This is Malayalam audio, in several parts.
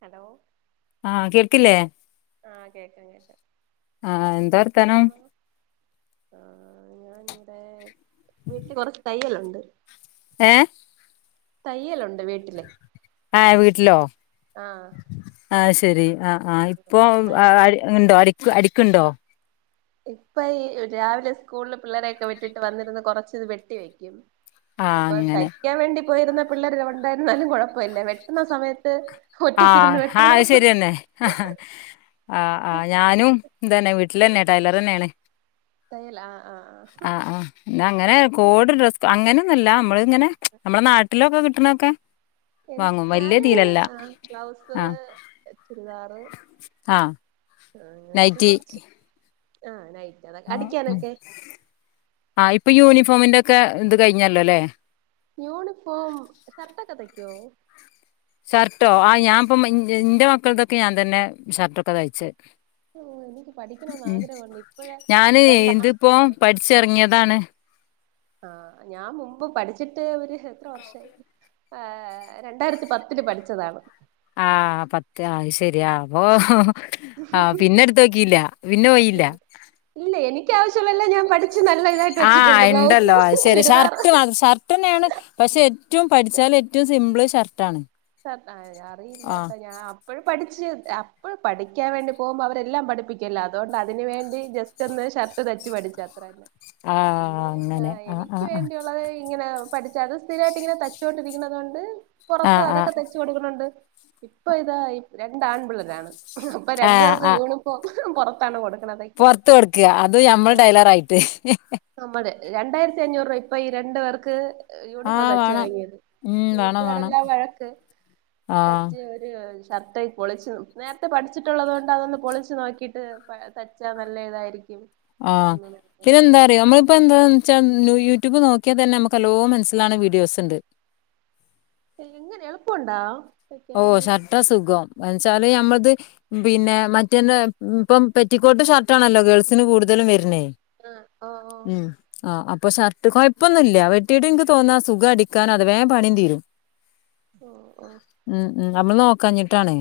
ഹലോ ആ കേൾക്കില്ലേ ആഹ് കേക്കാം കേക്കാം ആ എന്താ വർത്തനം ആ ഞാനിവിടെ വീട്ടില് കൊറച്ച് തയ്യല്ലുണ്ട് ഏ തയ്യലുണ്ട് വീട്ടില്. ആ വീട്ടിലോ? ആഹ്. ആ ശെരി ആ ആ് ഇപ്പൊ അപ്പ അയ്ന് ഉണ്ടോ അട അടിക്കുണ്ടോ? ഇപ്പ ഈ രാവിലെ സ്കൂളില് പിള്ളേരൊക്കെ വിട്ടിട്ട് വന്നിരുന്ന് കൊറച്ച് ഇത് വെട്ടി വെയ്ക്കും. ആഹ് അപ്പൊ അങ്ങനെ തയ്ക്കാൻ വേണ്ടി പോയിരുന്ന പിള്ളേര് രണ്ടായിരുന്നാലും കൊഴപ്പമല്ല വെട്ടുന്ന സമയത്ത്. ആഹ് ഒറ്റക്കിരുന്ന് ആ അത് വെട്ടണം ശരിയന്നെ. ആഹ് ആ ഞാനും ഇത് തന്നെ വീട്ടിൽ തന്നെയാ ടൈലർ തന്നെയാണ്. തയ്യലാ ആഹ് ആഹ് ആഹ്. അങ്ങനെ കോട് ഡ്രസ് അങ്ങനെയൊന്നുമല്ല നമ്മള് ഇങ്ങനെ നമ്മളെ നാട്ടിലൊക്കെ കിട്ടണൊക്കെ. വാങ്ങും വലിയ തിയിലല്ല. ഗ്ലൗസ്, ചുരിദാറ്, ആഹ് അങ്ങനെയൊക്കെ നൈറ്റി, കൊറച്ച് ആഹ് നൈറ്റ് അടിക്കാനൊക്കെ? ആഹ് ഇപ്പൊ യൂണിഫോമിന്റെ ഒക്കെ ഇത് കഴിഞ്ഞാലോല്ലേ. യൂണിഫോം ഷർട്ടൊക്കെ തയ്ക്കോ? ഷർട്ടോ ആ ഞാനിപ്പം എന്റെ മക്കളതൊക്കെ ഞാൻ തന്നെ ഷർട്ടൊക്കെ തയ്ച്ചേ. ഓ എനിക്ക് പഠിക്കണന്ന് ഉം ആഗ്രഹമുണ്ട് ഇപ്പോഴേ ഞാന് ഇതിപ്പോ രണ്ടാൺപിള്ളേരാണ് പഠിച്ചിറങ്ങിയതാണ്. ആഹ് ഞാൻ മുമ്പ് പഠിച്ചിട്ട് ഒരു രണ്ട് വർഷമായി. രണ്ടായിരത്തി പത്തില് പഠിച്ചതാണ്. ആഹ് പത്ത് ആ ശരിയാ അപ്പൊ ആഹ പിന്നെ എടുത്ത് നോക്കില്ല പിന്നെ പോയില്ല ഇല്ല എനിക്ക് ആവശ്യളെ അല്ലെ ഞാൻ പഠി ആഹ ഉണ്ടല്ലോ ശരി ചുരിദാറും ഷർട്ട് ഷർട്ട് തന്നെയാണ് പക്ഷെ ഏറ്റവും പഠിച്ചാാല ഏറ്റവും സിംപിൾ ഷർട്ടാണ് ഷർട്ടാണ് അറിയില്ല ആ ട്ടാ ഞാൻ അപ്പോഴ പഠിച്ച് അപ്പോഴ പഠിക്കാൻ വേണ്ടി പോകുമ്പോൾ അവരെല്ലാം പഠിപ്പിക്കില്ലോ അതുകൊണ്ട് അതിന് വേണ്ടി ജസ്റ്റ് ഒന്ന് ഷർട്ട് തച്ചു പഠിച്ച്‌ അത്രതന്നെ ആ പിന്നെ അങ്ങനെ ആ ആ എനിക്ക് ആ വേണ്ടിയുള്ളത് ഇങ്ങനെ പഠിച്ച അത് സ്ഥിരായിട്ടിങ്ങനെ തച്ചുകൊണ്ടിരിക്കുന്നത് കൊണ്ട് ആ പുറത്ത് അതൊക്കെ തൈച്ച് കൊടുക്കണണ്ട് ഇപ്പൊ ഇതാ രണ്ട് ആൺപിള്ളേരാണ് അപ്പൊ രണ്ടു പേർക്കും യൂണിഫോം പുറത്താണ് കൊടുക്കു പൊറത്ത് കൊടുക്കുക അത് ഞമ്മൾ ടൈലറായിട്ട് നമ്മള് രണ്ടായിരത്തി അഞ്ഞൂറ് രൂപ ഇപ്പൊ ഈ രണ്ടു പേർക്ക് ആ യൂണിഫോം തച്ചു വേണം വാങ്ങിയത് ഉം വേണം വേണം വീട്ടുകാരല്ലാം വഴക്ക് ആ തച്ച് ഒരു ഷർട്ട് പൊളിച്ച് നേരത്തെ പഠിച്ചിട്ടുള്ളത കൊണ്ട് അതൊന്ന് പൊളിച്ചു നോക്കിട്ട് തച്ചാ നല്ല ആയിരിക്കും ആഹ പിന്നെന്താ അറിയോ നമ്മളിപ്പ എന്താന്നുവെച്ച എന്താ ന്യു യൂട്യൂബ് നോക്കിയാൽ തന്നെ നമുക്ക് എല്ലോ മനസ്സിലാവണ വീഡിയോസ് ഉണ്ട് എങ്ങനെ എളുപ്പുണ്ടാ ഓ ഷർട്ടാ സുഖോ എന്നെച്ചാല് ഞമ്മളത് പിന്നെ മറ്റേന്ത ഇപ്പം പെറ്റിക്കോട്ട് ഷർട്ട് ആണല്ലോ ഗേൾസിന് കൂടുതൽ എല്ലാരും വരണേ ആ ഓ ഓ ഉം ആ അപ്പൊ ഇപ്പൊ ഷർട്ട് കുഴപ്പൊന്നും ഇല്ല വെട്ടീട്ട് എനിക്ക് തോന്നാ സുഖ അടിക്കാനും അത് വേഗം പണീം തീരും ഓ ഓ ഉം ഉ നമ്മള് നോക്കാഞ്ഞിട്ടാണ്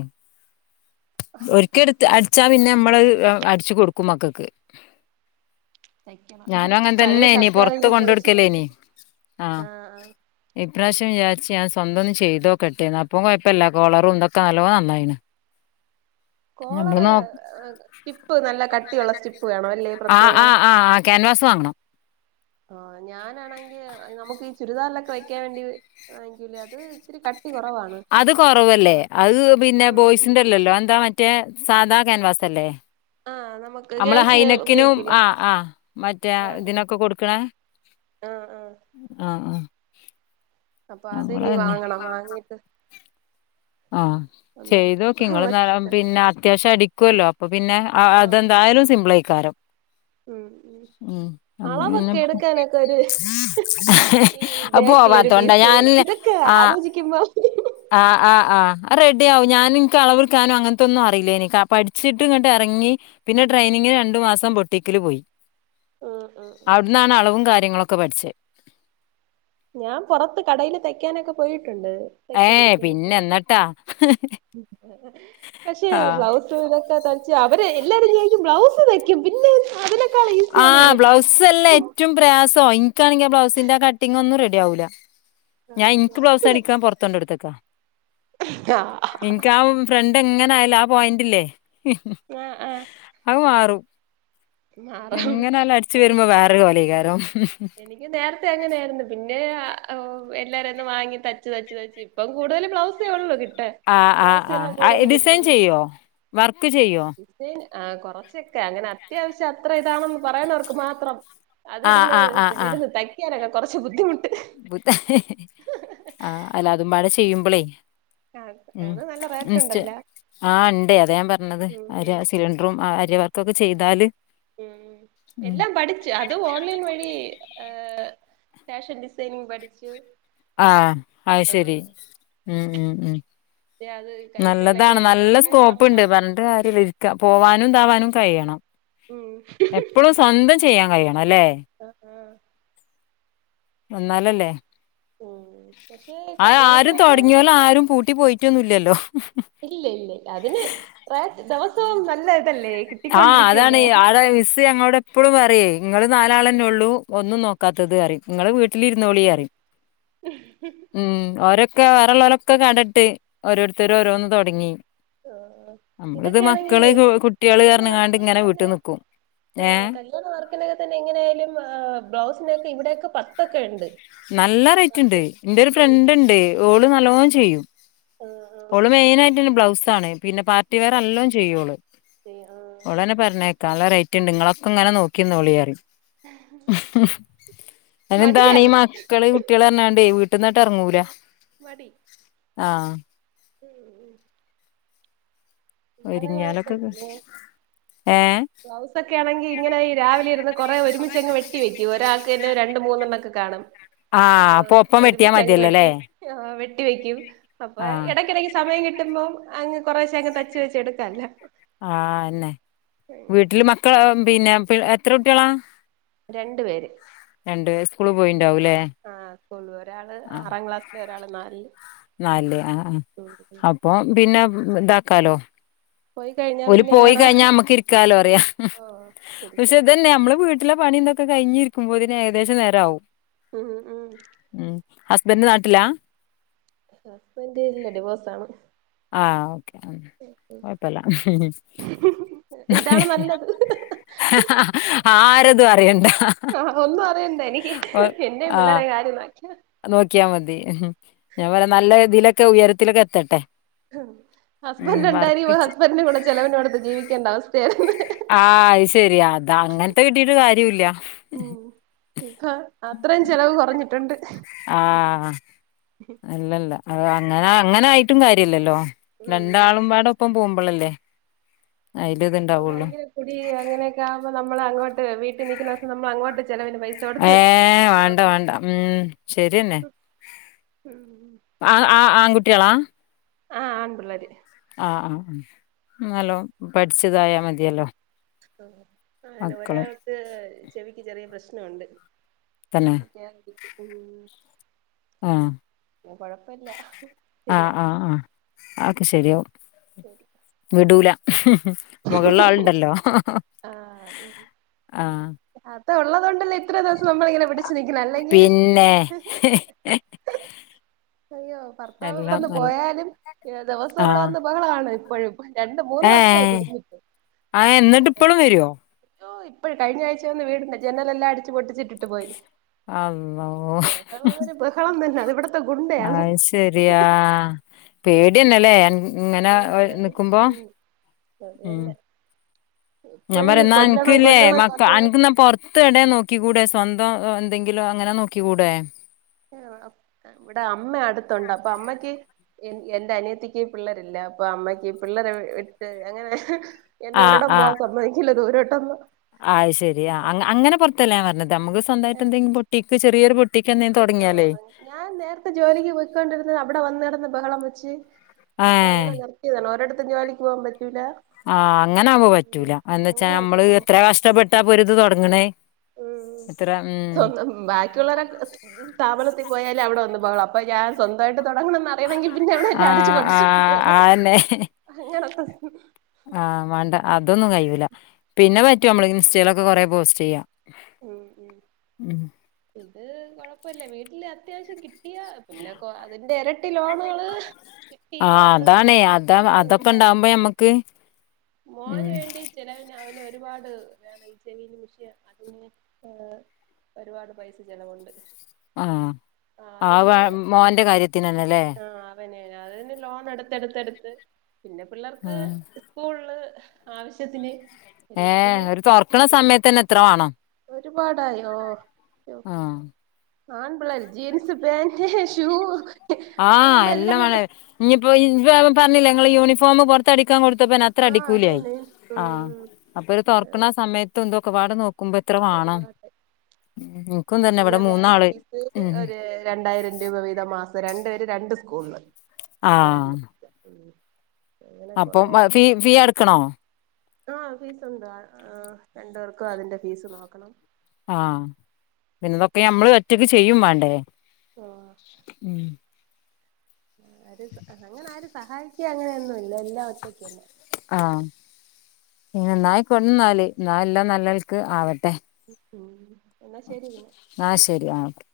ഒരിക്കടുത്ത് അടിച്ചാ പിന്നെ നമ്മള് അടിച്ചു കൊടുക്കും മക്കൾക്ക് തയ്ക്കണം ഞാനും അങ്ങനെ പഴയ ഷർട്ട് ആതെങ്കിലും പൊളിച്ചു നോക്കി ആഹ ആഹ് ആഹ് ഇപ്രാവശ്യം വിചാ ഞാൻ സ്വന്തം ഒന്ന് ചെയ്തോക്കെട്ടെന്ന് അപ്പൊ കൊഴപ്പല്ല കൊളറും ഇന്തൊക്കെ നല്ലോ നന്നായിന് കോളറ് സ്റ്റിപ്പ് നല്ല കട്ടിയുള്ള സ്റ്റിപ്പ് വേണം അല്ലേ ആഹ് പ്രത്യേകം ആഹ് ആഹ് ആഹ് ക്യാൻവാസ് വാങ്ങണം ആഹ ഞാനാണെങ്കിൽ നമുക്ക് ഈ ചുരിദാറിലൊക്കെ വെക്കാൻ വേണ്ടി വാങ്ങിക്കൂലേ അത് ഇത്തിരി ക അത് കൊറവല്ലേ അത് പിന്നെ ഉം ഉം ബോയ്സിന്റെല്ലല്ലോ എന്താ മറ്റേ സാദാ ക്യാൻവാസ് അല്ലേ ആഹ് നമുക്ക് നമ്മള് ഗേൾസിന് ഹൈനെക്കിനും ഉപയോഗിക്കൂലേ ആഹ ആഹ മറ്റേ ആഹ് അത് ഇതിനൊക്കെ കൊടുക്കണേ ആഹ് ആഹ് ആഹ ആ അപ്പൊ അതിനി വാങ്ങണം വാങ്ങിട്ട് ആഹ ഒന്ന് ചെയ്തോക്കെ നിങ്ങൾ വച്ചിട്ട് പിന്നെ അത്യാവശ്യം അടിക്കുവല്ലോ അപ്പൊ പിന്നെ ആഹ് അതെന്തായാലും സിംപിളൈക്കാരം ഉം പിന്നെ അളവൊക്കെ എടുക്കാനൊക്കെ [unintelligible] ഈ ബാക്കില് ഒരു പീസ് ഇതൊക്കെ ആലോചിക്കുമ്പോ ആ ആ ആഹ റെഡി ആവും ഞാന് ഇനക്ക് അളവൽക്കാനും അങ്ങനത്തെൊന്നും അറിയില്ലേനി എനിക്ക് പഠിച്ചിട്ട് ഇങ്ങട്ട ഇറങ്ങി പിന്നെ ട്രെയിനിങ്ങിനു രണ്ടു മാസം ബോട്ടിക്കില് പോയി ഉം ഉം ഉം അവിടന്നാണ് അളവും കാര്യങ്ങളൊക്കെ പഠിച്ചത് ഞാൻ പുറത്ത് കടേൽ തയ്ക്കാനൊക്കെ പോയിട്ട് ണ്ട് തയ്ക്കാൻ ഏഹ് ഇരിക്കാനൊക്കെ പിന്നെ എന്നിട്ടാ പക്ഷെ ആഹ് ബ്ലൗസ് ഇതൊക്കെ തച്ച് അവരെ എല്ലാരും ചോയ്ക്കും ബ്ലൗസ് തയ്ക്കും പിന്നെ അതിന ആഹ് ബ്ലൗസ് അല്ല ഏറ്റവും പ്രയാസം എനിക്കാണെങ്കിൽ ആ ബ്ലൗസിന്റെ കട്ടിംങ് ഒന്നു റെഡി വൂല്ല ഞാൻ ആഹ് ഇൻക്ക് ബ്ലൗസ്സ് ബ്ലൗസ് തയ്ക്ക അടിക്കാൻ പുറത്തു കൊണ്ട് കൊടുത്തേക്കാ എൻക്ക് ആ ഫ്രണ്ട് എങ്ങനെ ആയാലും ആ പോയിന്റില്ലേ? ഹ് ഹ് ആഹ് ആഹ് അഹ് മാറും. മാറും എങ്ങനല്ല അടിച്ചു എനി വെരുമ്പോ വേറെരു കോലേയ്കാരം. എനിക്ക് നേരത്തെ അങ്ങനായിരുന്നു പിന്നെ ആ ഓ എല്ലാരാന്നും വാങ്ങി തച്ച് തച്ച് തച്ച് ഇപ്പം കൂടുതൽ ബ്ലൗസെ ഒള്ളു കി ആ ആ ആ ആ ഡിസൈൻ ചെയ്യോ വർക്ക് ചെയ്യോ? ആഹ് കൊറച്ചൊക്കെ അങ്ങനെ അത്യാവശ്യം അത്ര ഇതാണെന്ന് പറയുന്നവർക്ക് മാത്രം ആഹ് അതിരുന്ന് ആഹ് ആഹ് ആഹ് ഇതിലിന്ന് തൈക്കാനൊക്കെ കുറച്ച് ബുദ്ധിമുട്ട് ബുദ്ധ ആഹ് അല്ല അതുമ്പാടെ ചെയ്യുമ്പളേ ആ ഉം അത് നല്ല റേറ്റ് ഇൻസ്റ്റേ ഉണ്ടല്ല ആഹ് ഇണ്ട് അതാ ഞാൻ പറണത് ഒര് ആ ഉം സിലിഡ്രും അരിവർക്കൊക്കെ ചെയ്താല് ഉം ഉം എല്ലാം പഠിച്ച് അതും ഓൺലൈൻ വഴി ആ ഫാഷൻ ഡിസൈനിങ് പഠിച്ചു. ആഹ് ആയ് ആ ശരി ഉം മ് മ്. അത് കൈത്തയിലൊക്കെ നല്ലതാണ് ഇട്ട് നല്ല കൊറേ സ്കോപ്പ്ണ്ട് സമയാവും പറഞ്ഞിട്ട് കാര്യല്ല്യ ഇരിക്ക പോവാനും താവാനും കയ്യണം. ഉം എപ്പളും സ്വന്തം ചെയ്യാ കയ്യണം. ആ ആ എന്നാലല്ലേ ഉം പക്ഷെ ആ ആരും കല്യാണത്തിനൊക്കെ തൊടങ്യോല് ആരും പൂട്ടി പോയിട്ടൊന്നും ഇല്ലല്ലോ ഹ് ഹ് ഇല്ല ഇല്ല ഇല്ല അതിന് ഏ ദെവസവും നല്ലെ ആഹ് അതാണ് ആടെ മിസ് ഞങ്ങളോട് എപ്പോഴും പറയേ ഇങ്ങള് നാലാളെന്നെ ള്ളൂ ഒന്നും നോ [unintelligible] കാത്തത് അറിയൂ ഇങ്ങള് വീട്ടിലിരുന്നോളി അറിയും മ് ഒരൊ ക്കെ വേറെലൊരോക്കെ കടയിട്ട് ഓരോരുത്തര് ഓരോന്ന് തൊടങ്ങി. ആഹ് അമ്മള്ത് ഇതൊക്കെയാണെങ്കി മക്കള് ത് കുട്ടികള് പറഞ്ഞു ങ്ങാണ്ട് ഇങ്ങനെ വീട്ട് നിക്കും. ആ ഏ കല്യാണ വർക്കിനൊക്കെ തന്നെ എങ്ങനെയാലും ബ്ലൗസിനോക്കെ ഇവിടെക്കെ പത്തൊക്കെ യുണ്ട്. നല്ല റേറ്റ്ണ്ട് ന്റെ ഒരു ഫ്രണ്ട് ണ്ട് ഓള് നല്ലോം ചെയ്യും. ആഹ് ആഹ് ഓള് മെയിനായിട്ട് തന്നെ ബ്ലൗസാണ്. പിന്നെ പാർട്ടി വെയർ എല്ലം ചെയ്യു ഓള് ശരി ആഹ് ഓളെന്നെ പറയണെ കേ ക്കാം. നല്ല റേറ്റ് ഇണ്ട് ഇങ്ങളൊക്കെ ങ്ങനെ നോക്കിന്നൊളി പറയും ഹ് ഹ്. ആയി ന്നെന്താണ് ഈ മടിയാണ് മക്കള് കുട്ടിള് പറഞ്ഞു ങ്ങാ വീട്ടിന്നാങ്ങാട്ട് എറങ്ങൂലെ പടി. ആഹ് മ് ഉം ഇല്ലാതെ ഒരുങ്ങിയാലൊക്കെ കൊയപ്പല്ലെ ഏഹ് ബ്ലൗസ് ഒക്കെ ആണെങ്കി ഇങ്ങനെ ഈ രാവിലെ ഇരുന്ന് കൊറേ ഒരുമിചങ്ങ് വെട്ടി വെക്കും. ഇ ഒരാൾക്ക്ന്നെ രണ്ട് മൂന്നെണ്ണം കെ കാണും. ആഹ് - അപ്പൊ ഒരുമിച്ചങ്ങ് വെട്ടി ആ വെട്ടി വെയ്കും അപ്പൊ ആഹ് എടക്കടക്ക് സമയം കിട്ടുമ്പോ അങ്ങ് കൊറശേ അങ് തച്ചു വെച്ച് എട്ക്കല്ല ആഹ അന്നെ വീട്ടില് മക്കൾ ആ പിന്നെ പി എത്ര കുട്ട്യേളാ.? രണ്ട് പേര്. സ്കൂള് ! മ് പോയിണ്ടാവൂലേ ആഹ് സ്കൂള ഒരാള് ആറാം ക്ലാസില് ഒരാള് നാല്ല്. നല് ആഹ് അ അപ്പൊ പിന്നെ താക്കാലോ പോയി കഴിഞ്ഞാ ഒരു പിന്നെ പോയി വേറെ കഴിഞ്ഞാ മ്മക്ക് ഇരിക്കാലോ അറിയ ഓഹ് ഇരിക്കാം പഷെ ഇതന്നെ നമ്മള് വീ ട്ട്ലെ പണിതൊക്കെകയിഞ്ഞിരിക്കുമ്പോ ഒര് ഏകദേശ നേരം ആവും. ഉം ഉം ഹസ്ബന്റ് നാട്ടില്ലാ.? ഹസ്ബന്റ് ഇല്ല ഡിവോസ് ആണ്. ആഹ് ഓക്കെ മ് കൊഴപ്പല്ല ഇതാണ് നല്ലത് ആരതും അറിയണ്ട ആഹ് ഒന്നും അറിയണ്ട എനിക്ക് പിന്നെ പിള്ളേരെ കാര്യം [inaudible] നോക്കിയാൽ മതി ഞാൻ പറ നല്ല ഇതിലൊക്കെ ഉയരത്തിലൊക്കെ എത്തട്ടെ ഉം ഹസ്ബൻഡ് ഉണ്ടായി വർക്കിച്ച് ഹസ്ബൻഡന് കൂടെ ചെലവിനൊടുത്ത് ജീവിക്കേണ്ട അവസ്ഥയായിുന്ന ആഹ് അത് ശരിയാ അതാ അങ്ങനത്തെ കിട്ടീട്ട് കാര്യമല്ല ഉം ഇപ്പൊ അത്രയും ചെലവ് കുറഞ്ഞിട്ടുണ്ട് ആഹ് അല്ലല്ല അ അങ്ങനെ അങ്ങനെ ആയിട്ടും കാര്യല്ലല്ലോ ഉം രണ്ടാളും പാടൊപ്പം പോകുമ്പോ നമ്മളല്ലേ ഭയങ്കര കുടി അങ്ങനെയൊക്കെ ആകുമ്പോ നമ്മള് അങ്ങോട്ട് വീട്ടിൽ നിക്കുന്നം നമ്മൾ അങ്ങോട്ട് ചെലവിന് പൈസ കൊടുത്ത് ഏഹ് വേണ്ട നോക്കണം വേണ്ട ഉം ശരിന്നെ ആഹ് ആഹ് ആൺകുട്ടിയളാം ആഹ് ആൺപിള്ളേര് ആഹ് ആഹ് ആ എന്നാലോ പഠിച്ചതായാ മതിയല്ലോ ആഹ് അങ്ങനെ മക്കള് ഒരാൾക്ക് ചെവിക്ക് ചെറിയ പ്രശ്നംണ്ട് തന്നെ ഉം ആഹ് കൊഴപ്പല്ല ആ ശരിയാവും ആ അതൊക്കെ ശരിയാവും വിടൂല മുകളില ആളണ്ടല്ലോ ആഹ് ആഹ ഉള്ളതൊണ്ടല്ല ഇത്ര ദിവസം നമ്മള ഇങ്ങനെ പിന്നെ അയ്യോ ഭർത്താവ് എല്ലാം ഇവിടെന്ന് നല്ല പോയാലും ഏ ദിവസം ആ ഇവിടെ വന്ന് പോഹളണ ഴ രണ്ട് മൂന്ന് വർഷ ആയിട്ടും ആഹ എന്നിട്ട് ഇപ്പോഴും വരുവോ? ഓഹ് ഇപ്പോഴിഞ്ഞ ആഴ്ച വന്ന് വീടുണ്ടണ്ട് ജനല എല്ലാം അടിച്ച് പൊട്ടിച്ചിട്ടിട്ട് പോയി അള്ളോ ബള ബഹളം തന്നെ അത് ഇവിടത്തെ ഗുണ്ടയാണ് അഹ് ശെരിയാ പേടിയന്നല്ലേ ഇങ്ങനെ അയ്യോ പേടി നിക്കുമ്പോ ഉം അത് ഉം തന്നെ ഞാൻ ഇപ്പഴീ പറയുന്ന കൊല്ലണം എനക്ക്ല്ലേ കൊല്ലണം കൊല്ലണം എനക്ക്ന്നാ പൊറത്ത് ഇട നോക്കി കൂടെ സ്വന്തം എന്തെങ്കിലും അങ്ങനെ നോക്കി കൂടേ ഇവിടെ അമ്മ അടുത്തുണ്ട് അപ്പൊ അമ്മയ്ക്ക് എ എൻന്റെ അനിയത്തിക്ക് പിള്ളരില്ല അപ്പൊ അമ്മയ്ക്ക് പിള്ളേരെ വിട്ട് അങ്ങനെ എന്നെ ഒരിടം പോകാൻ സമ്മതിക്കില്ല ദൂരോട്ടൊന്നും ആഹ് ശരി ആ അങ്ങനെ പുറത്തല്ല ഞാൻ പറഞ്ഞത് നമ്മക്ക് സ്വന്തമായിട്ട് എന്തെങ്കും പൊട്ടിക്ക് ചെറിയരു പൊ ഓ ഞാൻ നേരത്തെ ജോലിക്ക് പോയിക്കോണ്ടിരുന്ന അവിടെ വന്നിടന്ന് ബഹളം വെച്ച് ഏ അപ്പൊ അങ്ങനെ നിറർത്തിയതാണ് ഒരിടത്തും ജോലിക്ക് പോകൻ പറ്റ ആഹ് അങ്ങനൊവവുമ്പോ പറ്റൂല എ വച്ചാ നമ്മള് അങ്ങനെയൊക്കെ എത്ര കഷ്ടപ്പെട്ടാ പൊരത് തുടങ്ങണേ ഉ എത്ര ഉം സ്വന്തം ബാക്കിയുള്ളര സ്ഥാപനത്തിൽ പോയല് അവിടെ വന്ന് അപ്പ ഞാൻ സ്വന്തമായിട്ട് തുടങ്ങണംന്ന് അറിയണെങ്കിൽ പിന്നെ അവിടെ ആ എല്ലാം അടിച്ചു കൊണ്ട് ആ ചുട്ടിട്ട് വര് ആന്നെ അങ്ങനൊക്കെ ആ വേണ്ട അതൊന്നും കഴിവൂല പിന്നെ പറ്റൂ നമ്മള് ഇൻസ്റ്റയിലൊക്കെ കൊറെ പോസ്റ്റ് ചെയ്യാം ഉം അത് കൊഴപ്പല്ല വീട്ടില് അത്യാവശ്യം കിട്ടിയ പിന്നെ അതിന്റെ ഇരട്ടി ലോണുകള് കിട്ടി ആ ലോണ് അത് അതാണേ അതൊക്കെ അതാ ഉണ്ട് അതൊക്കെ ഒരുപാട് ഇണ്ടാവുമ്പോ ഞമ്മക്ക് മോന് ഉം വേണ്ടി ചെലവിന് അവന് ഒരുപാട് വേണം ഈ ചെവിൽ മെഷീൻ അതിന് ഒരുപാട് പൈസ ചലവുണ്ട് ആ ആ വ മോന്റെ കാര്യത്തിനന്നല്ലേ അവനെ അത് ലോൺ എടുത്ത്ടുത്ത്ടുത്ത് പിന്നെ പിള്ളേർക്ക് ആഹ് ഉള്ളത് ആവശ്യത്തിന് എല്ലാത്തിന് ഏഹ് ഒരു തൊറക്കണ സമയത്തന്നെ എത്ര ഒരുപാടായോ ആ ആൺപിള്ളേര് ജീൻസ് പാന്റ് ഷു ആഹ് എല്ലാമാണ ഇനിയിപ്പോ ഇ പറഞ്ഞില്ല ഇങ്ങള് യൂണിഫോം പുറത്ത് അടിക്കാൻ കൊടുത്ത പ്പ അത്ര ആഹ് അത് അടിക്കൂലിയയി തന്നെ ആ ഉം അപ്പൊ ഒരു തുറർക്കണ സമയത്ത് ത് ഒക്കെ പാടെ നോക്കു... ക്കുമ്പോ എത്ര വാണ്ണം ഒരുപാട് പിന്നെ വെ ഫീസ് ഉം ഒരു രണ്ടായിരം രൂപ വീതം മാസം രണ്ട്.. രണ്ട് സ്കൂള് അപ്പൊ രണ്ട് അങ്ങനെ അപ്പൊ ഫീ ഫീ അടക്കണോ ആ ഫീസണ്ട് ആ രണ്ടു പേർക്കും അതിന്റെ ഫീസ് നോക്കണം ആ പിന്നെ ഇതൊക്കെ നഞമ്മള് ഒറ്റക്ക് ചെയ്യും വേണ്ടേ... ഉം അത് അങ്ങനെ ആര് സഹായിക്കാ അങ്ങനെയൊന്നുംല്ല എല്ലാം ഒറ്റക്ക്ന്നെ ആഇന്നായി കൊണ്ടന്നാല് ഇന്നൽ എല്ലാം നല്ലൾക്ക് ആവട്ടെ ഉം എന്നാ ശരി പിന്നെ ആ ശരിഓക്കേ